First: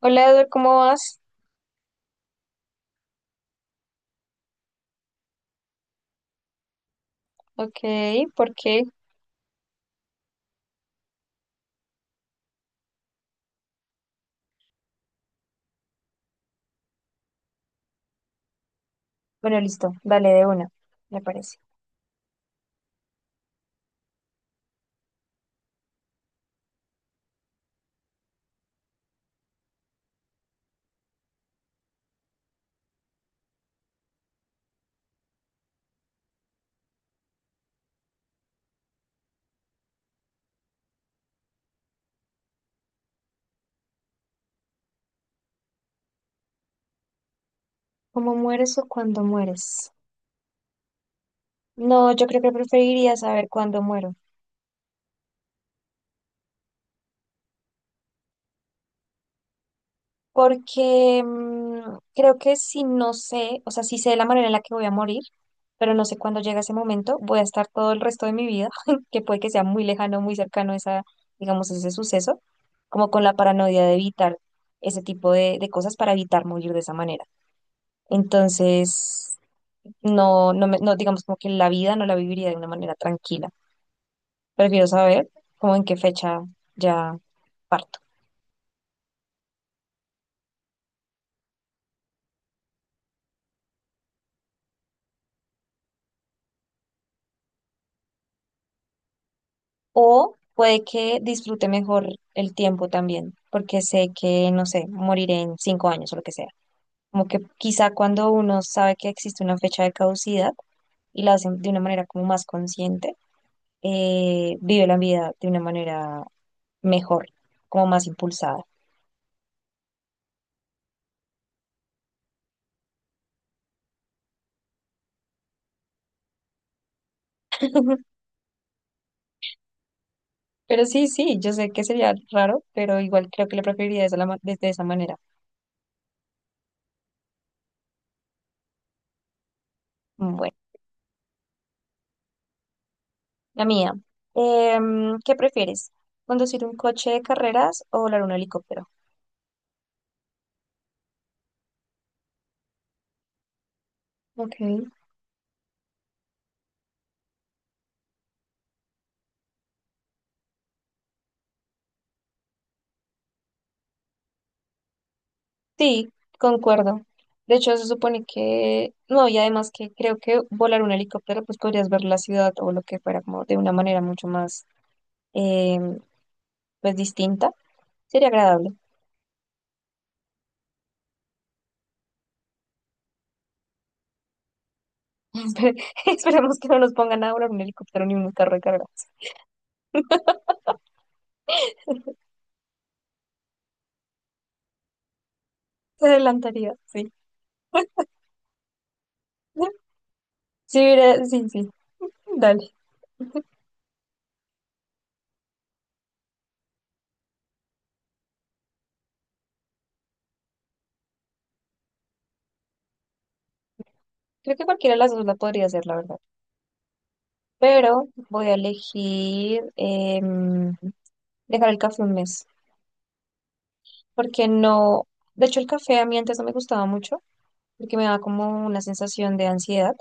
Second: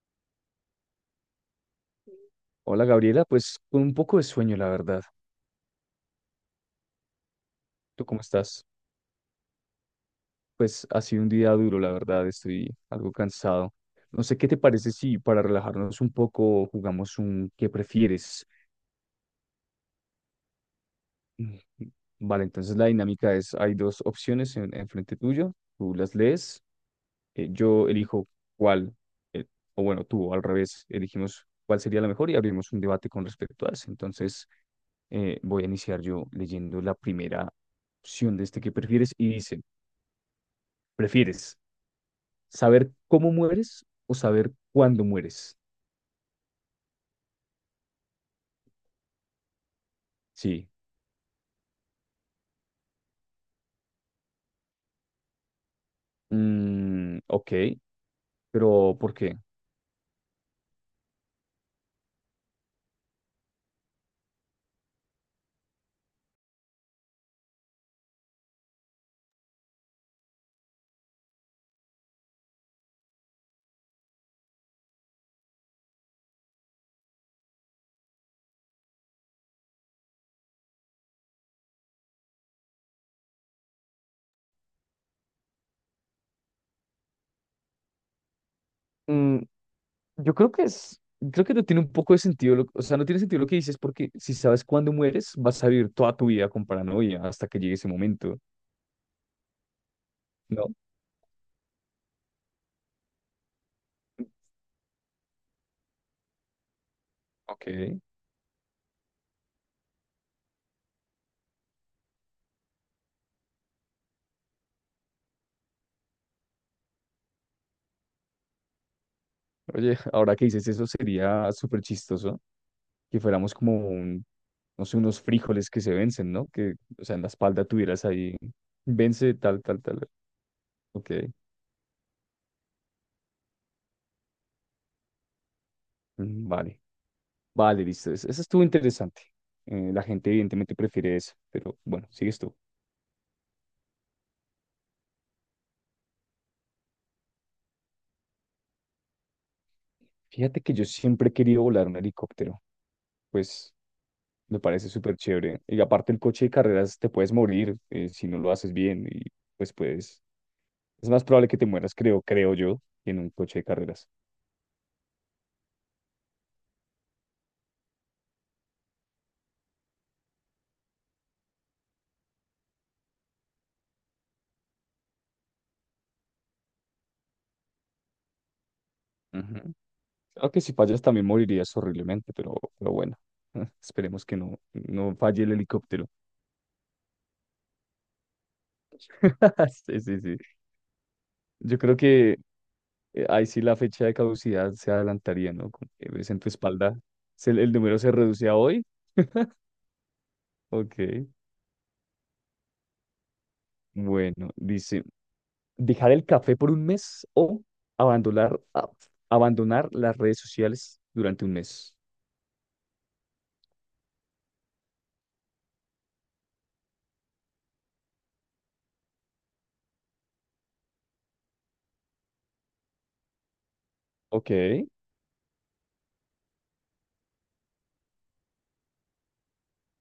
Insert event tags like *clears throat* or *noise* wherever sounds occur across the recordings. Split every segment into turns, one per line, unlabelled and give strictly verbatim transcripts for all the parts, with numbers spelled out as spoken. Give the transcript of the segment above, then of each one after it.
Hola Eduardo, ¿cómo vas?
Hola Gabriela, pues con un poco de sueño, la verdad.
Ok,
¿Tú cómo
¿por
estás?
qué?
Pues ha sido un día duro, la verdad, estoy algo cansado. No sé qué te parece si para relajarnos un poco jugamos un ¿qué prefieres? *clears throat*
Bueno, listo, dale de una, me parece.
Mm. Vale, entonces la dinámica es, hay dos opciones en, enfrente tuyo, tú las lees, eh, yo elijo cuál, eh, o bueno, tú al revés, elegimos cuál sería la mejor y abrimos un debate con respecto a eso. Entonces eh, voy a iniciar yo leyendo la primera opción de este que prefieres y dice... ¿Prefieres saber cómo mueres o saber cuándo mueres?
¿Cómo mueres o cuándo mueres?
Sí.
No, yo creo que preferiría saber cuándo muero,
Mm, ok, pero ¿por qué?
porque mm, creo que si no sé, o sea, si sé la manera en la que voy a morir, pero no sé cuándo llega ese momento, voy a estar todo el resto de mi vida, *laughs* que puede que sea muy lejano, muy cercano esa, digamos, ese suceso, como con la paranoia de evitar ese tipo de, de cosas para evitar morir de esa manera. Entonces, no, no, me- no, digamos como que la vida no la viviría de una manera tranquila. Prefiero saber como en qué fecha ya parto.
Mm, yo creo que es, creo que no tiene un poco de sentido, lo- o sea, no tiene sentido lo que dices porque si sabes cuándo mueres, vas a vivir toda tu vida con paranoia hasta que llegue ese momento,
O
¿no?
puede que disfrute mejor el tiempo también, porque sé que, no sé, moriré en cinco años o lo que sea. Como que
Ok.
quizá
Oye,
cuando uno sabe que existe una fecha de caducidad y la hacen de una manera como más consciente, eh, vive la vida de una manera mejor, como más impulsada.
*laughs* ahora que dices eso sería súper chistoso que fuéramos como un, no sé, unos frijoles que se vencen, ¿no? Que, o sea, en la espalda tuvieras
*laughs*
ahí, vence tal, tal, tal.
Pero sí,
Ok,
sí, yo sé que sería raro, pero igual creo que lo preferiría de esa, la ma- de, de esa manera.
mm, vale. Vale, listo. Eso, eso estuvo interesante. Eh, la gente
Mm, Bueno,
evidentemente prefiere eso, pero bueno, sigues tú.
la mía. Em, ¿qué prefieres? ¿Conducir un coche de carreras o volar un helicóptero?
Fíjate que yo siempre he querido volar un helicóptero, pues
Ok.
me parece súper chévere. Y aparte el coche de carreras te puedes morir eh, si no lo haces bien y pues puedes... Es más probable que te mueras, creo, creo yo, que en un coche de carreras.
Sí, concuerdo. De hecho, se supone que, no, y además que creo que volar un helicóptero, pues podrías ver la ciudad o lo que fuera como de una manera mucho más, em, pues distinta. Sería agradable.
Ujú. Claro si fallas también morirías horriblemente, pero, pero bueno, *laughs* eh, esperemos que no, no
*laughs*
falle el
Espere-
helicóptero.
Esperemos que no nos pongan a volar un helicóptero ni un carro de carreras.
*laughs* Sí, sí, sí. Yo creo que eh, ahí sí la fecha de caducidad se adelantaría, ¿no? Como
Se
que ves en tu
adelantaría,
espalda,
sí.
se- el número se reduce a hoy.
*laughs* Sí,
Ok,
mira, sí, sí, dale.
bueno, dice, dejar el café por un mes o abandonar, a- abandonar las redes sociales durante un mes.
Creo que cualquiera de las dos la podría hacer, la verdad. Pero voy a elegir em, dejar el café un mes, porque
Ok,
no, de hecho el café a mí antes no me gustaba mucho, porque me daba como una sensación de ansiedad,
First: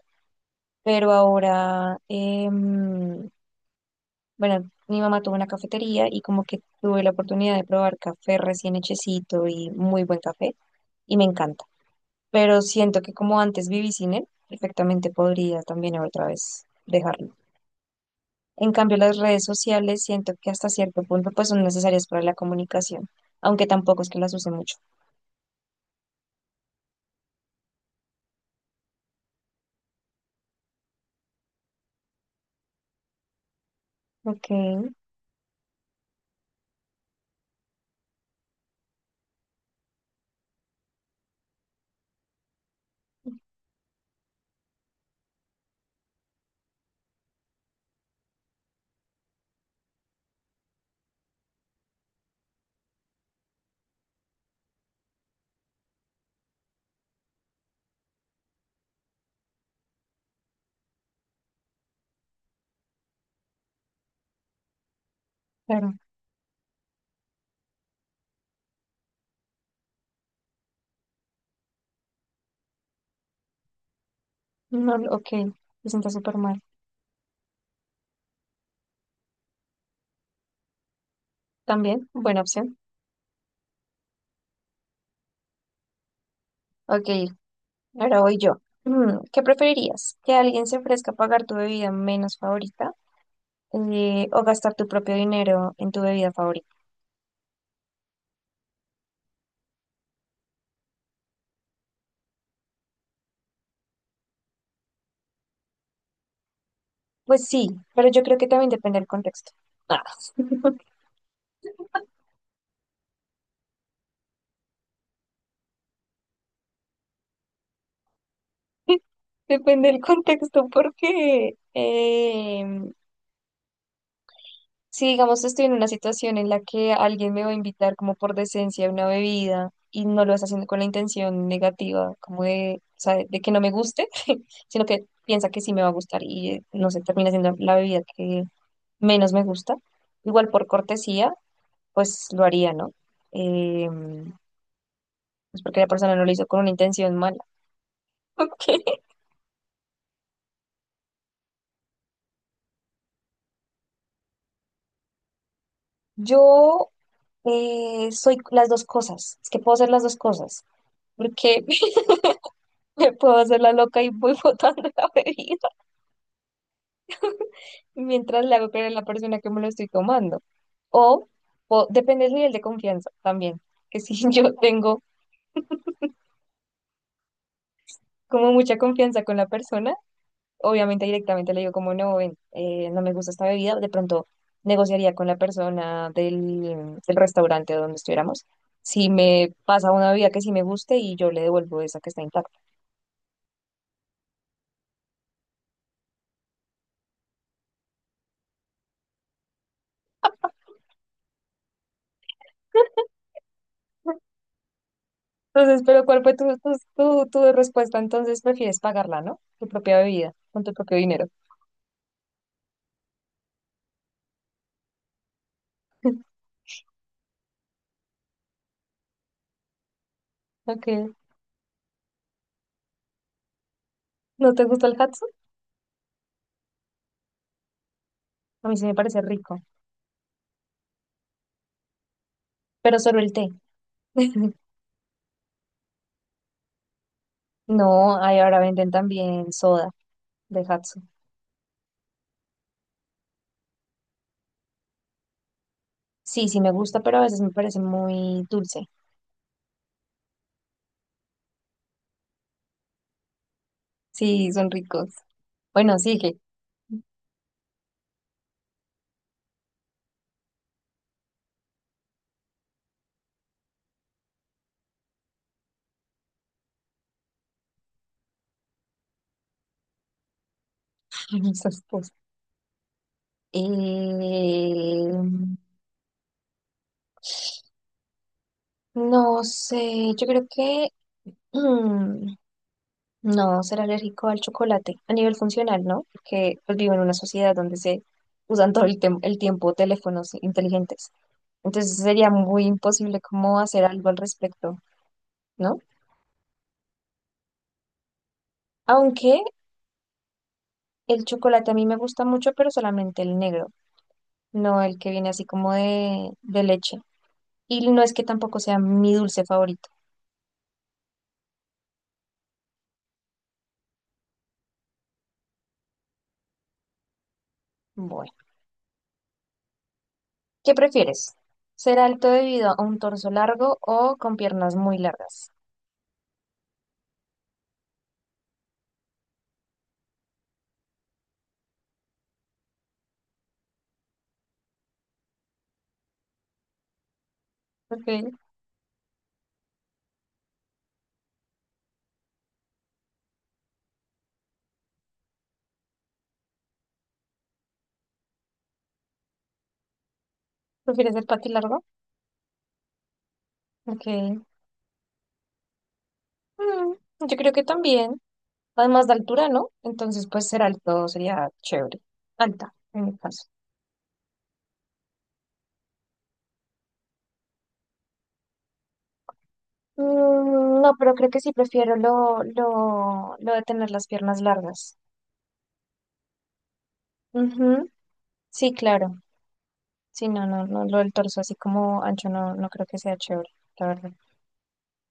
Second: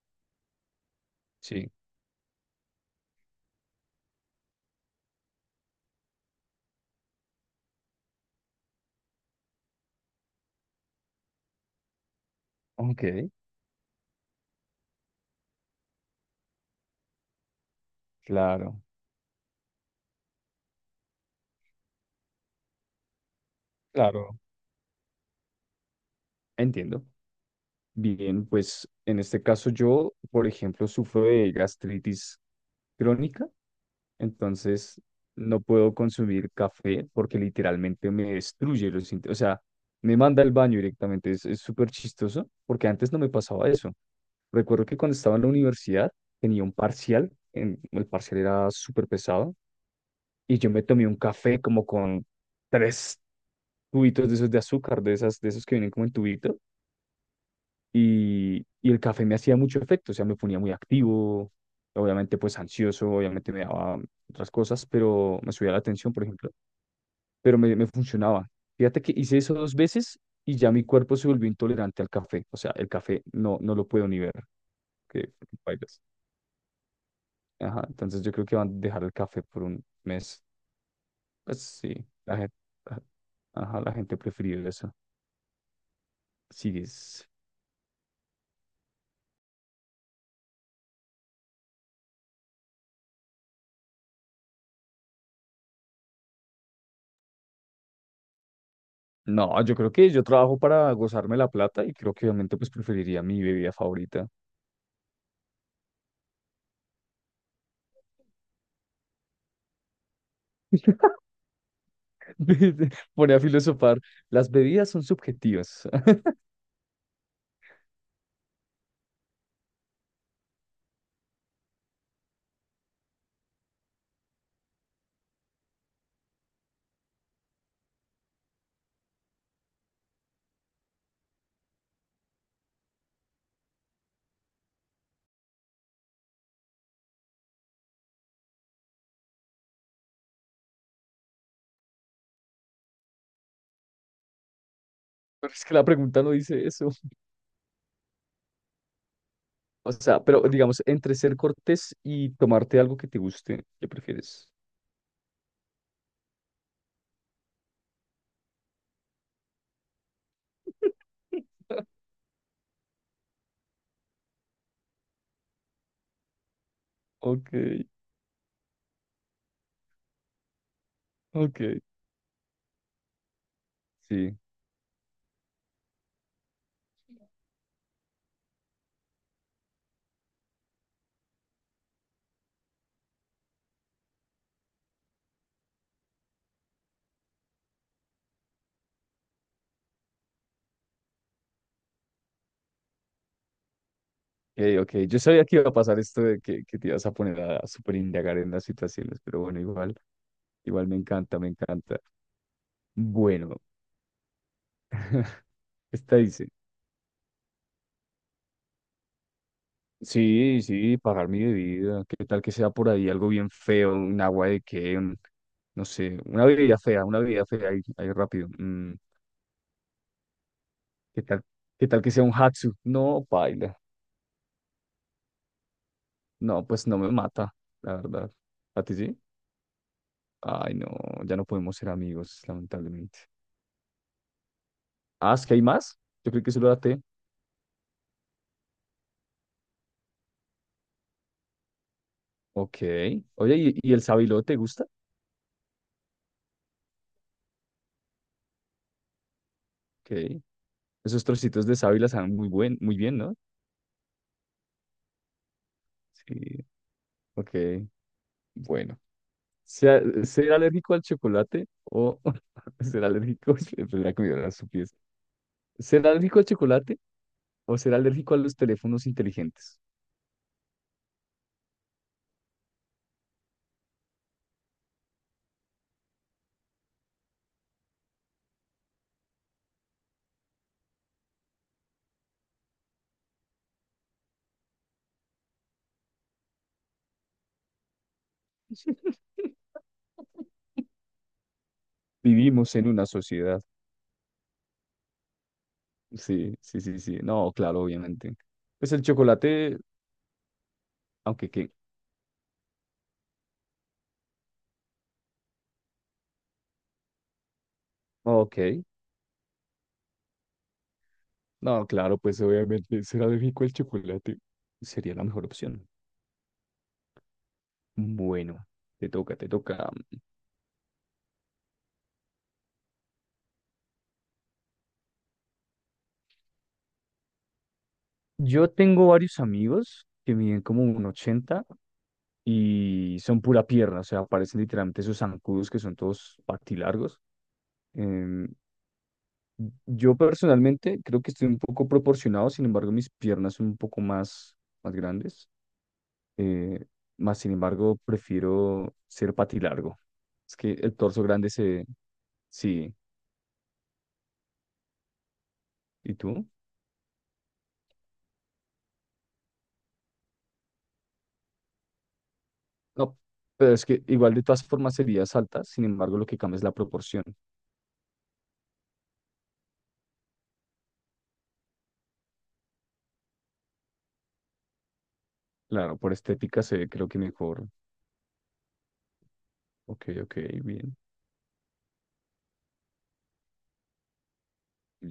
pero
sí,
ahora, em, bueno, mi mamá tuvo una cafetería y como que tuve la oportunidad de probar café recién hechecito y muy buen café y me encanta. Pero siento que
ok,
como antes viví sin él, perfectamente podría también otra vez dejarlo. En
claro,
cambio, las redes sociales siento que hasta cierto punto pues son necesarias para la comunicación, aunque tampoco es que las
claro,
use mucho.
entiendo. Bien, pues en este caso yo, por ejemplo, sufro de gastritis crónica.
Ok,
Entonces, no puedo consumir café porque literalmente me destruye los inte- o sea, me manda al baño directamente. Es, es súper chistoso porque antes no me pasaba eso. Recuerdo que cuando estaba en la universidad tenía un parcial. En- el parcial era súper pesado y yo me tomé un café como con tres tubitos de esos de azúcar, de esas, de esos que vienen como en tubito. Y, y el café me hacía mucho efecto. O sea, me ponía muy activo, obviamente pues ansioso, obviamente me daba otras cosas, pero me subía la
claro.
atención, por ejemplo pero me, me funcionaba. Fíjate que hice eso dos veces y ya mi cuerpo se volvió intolerante al café. O sea, el café no, no lo puedo ni ver.
No, ok,
Que
me
bailas.
siento súper mal.
Ajá, entonces yo creo que van a dejar el café por un mes. Pues sí,
También,
la
buena
gente,
opción.
ajá, la gente prefiere eso.
Ok,
Sigues.
ahora voy yo. Mm, ¿Qué preferirías? ¿Que alguien se ofrezca a pagar tu bebida menos favorita eh, o gastar tu propio dinero en tu bebida favorita?
No, yo creo que yo trabajo para gozarme la plata y creo que obviamente pues preferiría mi bebida favorita.
Pues sí, pero yo creo que también depende del contexto. Ah.
*laughs* Pone a filosofar, las bebidas son subjetivas. *laughs*
*laughs* Depende del contexto porque em, si digamos estoy en una situación en la que alguien me va a invitar como por decencia a una bebida y no lo está haciendo con la intención negativa, como de, o sea, de que no me guste, *laughs* sino que piensa que sí me va a gustar y eh, no sé, termina siendo la bebida que menos me gusta. Igual por cortesía, pues lo haría, ¿no? Eh,
Pero
pues
es que
porque
la
la persona
pregunta
no lo
no
hizo con
dice
una
eso.
intención mala. *laughs* Ok.
O sea, pero digamos, entre ser cortés y tomarte algo que te guste, ¿qué prefieres?
Yo eh, soy las dos cosas, es que puedo hacer las dos cosas, porque *laughs* me puedo hacer la loca y voy botando la bebida,
Ok,
mientras le hago creer a la persona que me lo estoy tomando. O,
ok,
o depende del nivel de confianza también, que si *laughs*
sí,
yo tengo como mucha confianza con la persona, obviamente directamente le digo como no, ven, eh, no me gusta esta bebida, de pronto negociaría con la persona del, del restaurante donde estuviéramos. Si me pasa una bebida que sí me guste y yo le devuelvo esa que está intacta.
ok, ok. Yo sabía que iba a pasar esto de que, que te ibas a poner a, a súper indagar en las situaciones, pero bueno, igual, igual me encanta, me encanta. Bueno,
Entonces, pero
esta
¿cuál fue
dice,
tu, tu, tu, tu respuesta? Entonces prefieres pagarla, ¿no? Tu propia bebida,
sí,
con tu propio
sí,
dinero.
pagar mi bebida, qué tal que sea por ahí algo bien feo, un agua de qué, un- no sé, una bebida fea, una bebida fea ahí, ahí rápido. mm,
Ok.
¿qué tal, qué tal que sea un hatsu? No, paila.
¿No te gusta el hat?
No, pues no me mata, la verdad.
A mí
¿A
sí
ti
me
sí?
parece rico,
Ay, no, ya no podemos ser amigos,
pero solo
lamentablemente.
el té. *laughs*
Ah, ¿es que hay más? Yo creo que solo la té.
No, ahí ahora venden también soda de Hatsu.
Ok. Oye, ¿y, y el sábilo te gusta?
Sí, sí me gusta, pero a veces me parece muy dulce.
Ok. Esos trocitos de sábila saben muy buen, muy bien, ¿no?
Sí, son ricos. Bueno, sigue.
Sí.
*laughs*
Ok. Bueno. ¿Sea- ¿Ser alérgico al chocolate o *laughs* ser alérgico? *laughs* Pues la comida era su pieza. ¿Ser alérgico al chocolate o ser alérgico a los teléfonos inteligentes?
Ay, esas cosas. Eh, no sé, yo creo que *clears throat* mm, no, ser alérgico al chocolate a nivel funcional, ¿no? Porque pues, vivo en una sociedad donde se usan todo el, tem-
*laughs*
el tiempo teléfonos inteligentes. Entonces sería muy
Vivimos en una
imposible cómo
sociedad.
hacer algo al respecto. ¿No?
Sí, sí, sí, sí. No, claro, obviamente. Pues el
Aunque
chocolate,
el
aunque
chocolate
que.
a mí me gusta mucho, pero solamente el negro, no el que viene así como de, de leche. Y no es que tampoco sea
Ok.
mi dulce favorito.
No, claro, pues obviamente será de rico el chocolate. Sería la mejor opción.
Bueno,
Bueno, te toca, te toca.
¿qué prefieres? ¿Ser alto debido a un torso largo o con piernas muy largas?
Yo tengo varios amigos que miden como un ochenta y son pura pierna, o sea, parecen literalmente esos zancudos que son todos patilargos.
Ok,
Em, yo personalmente creo que estoy un poco proporcionado, sin embargo, mis piernas son un poco más, más grandes. Eh, más sin embargo, prefiero ser patilargo. Es que el
¿prefieres
torso
el pati
grande
largo?
se... Sí.
Ok,
¿Y tú?
Mm, yo creo que también. Además de altura, ¿no? Entonces, pues ser alto sería chévere. Alta, en mi
No,
caso.
pero es que igual de todas formas serías alta, sin embargo, lo que cambia es la proporción.
Mm, No, pero creo que sí prefiero lo, lo, lo de tener las piernas largas.
Claro, por estética se ve creo que mejor.
Ujú, sí, claro.
Ok,
Sí,
ok,
no, no, no, lo
bien.
del torso así como ancho no, no creo que sea chévere, la verdad.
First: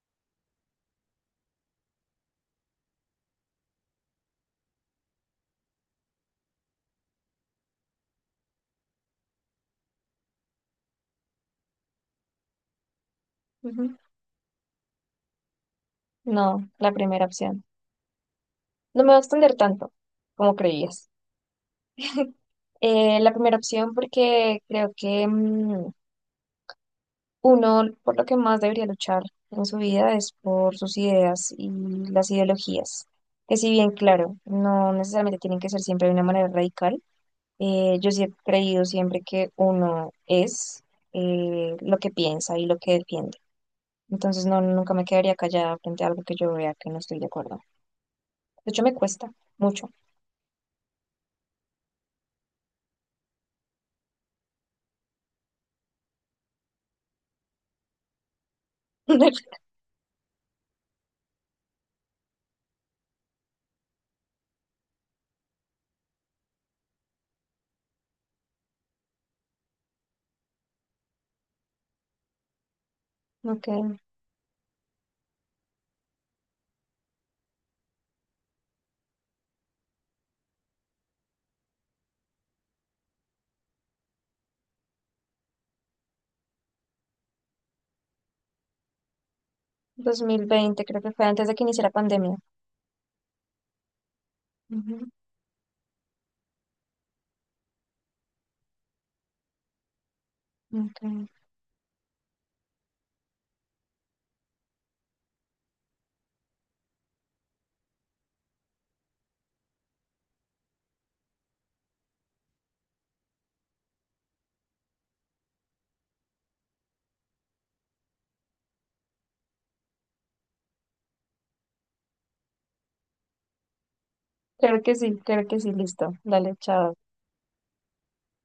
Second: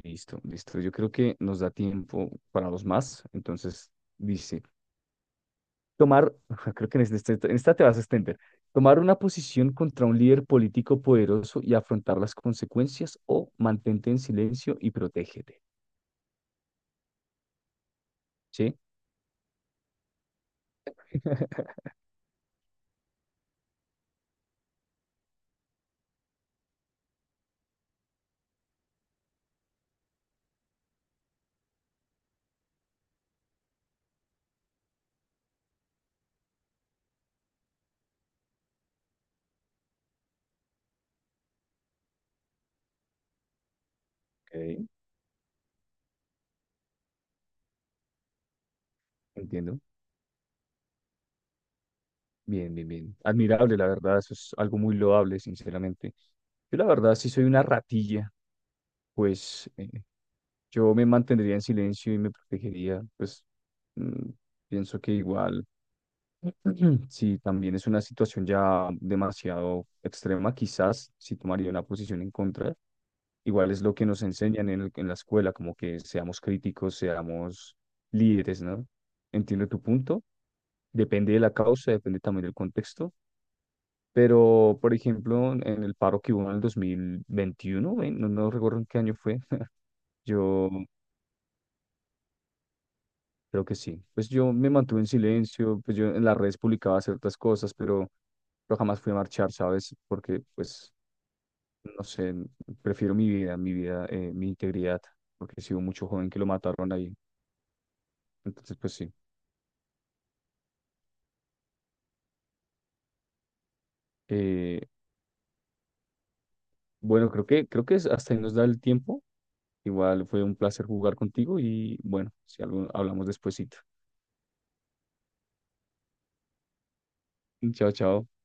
Listo, listo. Yo creo que nos da tiempo para los más. Entonces, dice, Tomar, *laughs* creo que en este- en esta te vas a extender, tomar una posición contra un líder político poderoso y afrontar las consecuencias o
Ujú.
mantente en silencio y protégete,
No, la primera opción.
¿sí?
No me va a extender tanto como creías.
*laughs*
Eh, la primera opción porque creo que mm, uno por lo que más debería luchar en su vida es por sus ideas y las ideologías. Que si bien, claro, no necesariamente tienen que ser siempre de una manera radical, eh, yo sí he creído siempre que uno es eh, lo que piensa y lo que defiende. Entonces no,
Ok,
nunca me quedaría callada frente a algo que yo vea que no estoy de acuerdo. De hecho, me cuesta
entiendo.
mucho.
Bien, bien, bien. Admirable, la verdad, eso es algo muy loable, sinceramente. Yo la verdad, si soy una ratilla,
*laughs*
pues eh, yo me mantendría en silencio y me protegería, pues mm, pienso que igual *clears throat* Sí, también es una situación ya demasiado extrema, quizás si tomaría una posición en contra.
Ok,
Igual es lo que nos enseñan en, el- en la escuela, como que seamos críticos, seamos líderes, ¿no? Entiendo tu punto. Depende de la causa, depende también del contexto. Pero, por ejemplo, en en el paro que hubo en el dos mil veintiuno, ¿eh? No, no recuerdo en qué año fue. *laughs*
dos mil
Yo
veinte creo que fue antes de que iniciara pandemia.
creo que sí. Pues yo me mantuve en
Ujú,
silencio, pues yo en las redes publicaba ciertas cosas, pero, pero jamás fui a marchar, ¿sabes? Porque, pues,
ok.
no sé, prefiero mi vida, mi vida, eh, mi integridad, porque si hubo mucho joven que lo mataron ahí. Entonces, pues sí. Eh, bueno, creo que, creo que es- hasta ahí nos da el tiempo. Igual fue un placer jugar contigo y bueno, si algo hablamos despuesito.
Creo que sí, creo que sí, listo. Dale, chao.
*laughs* Chao, chao.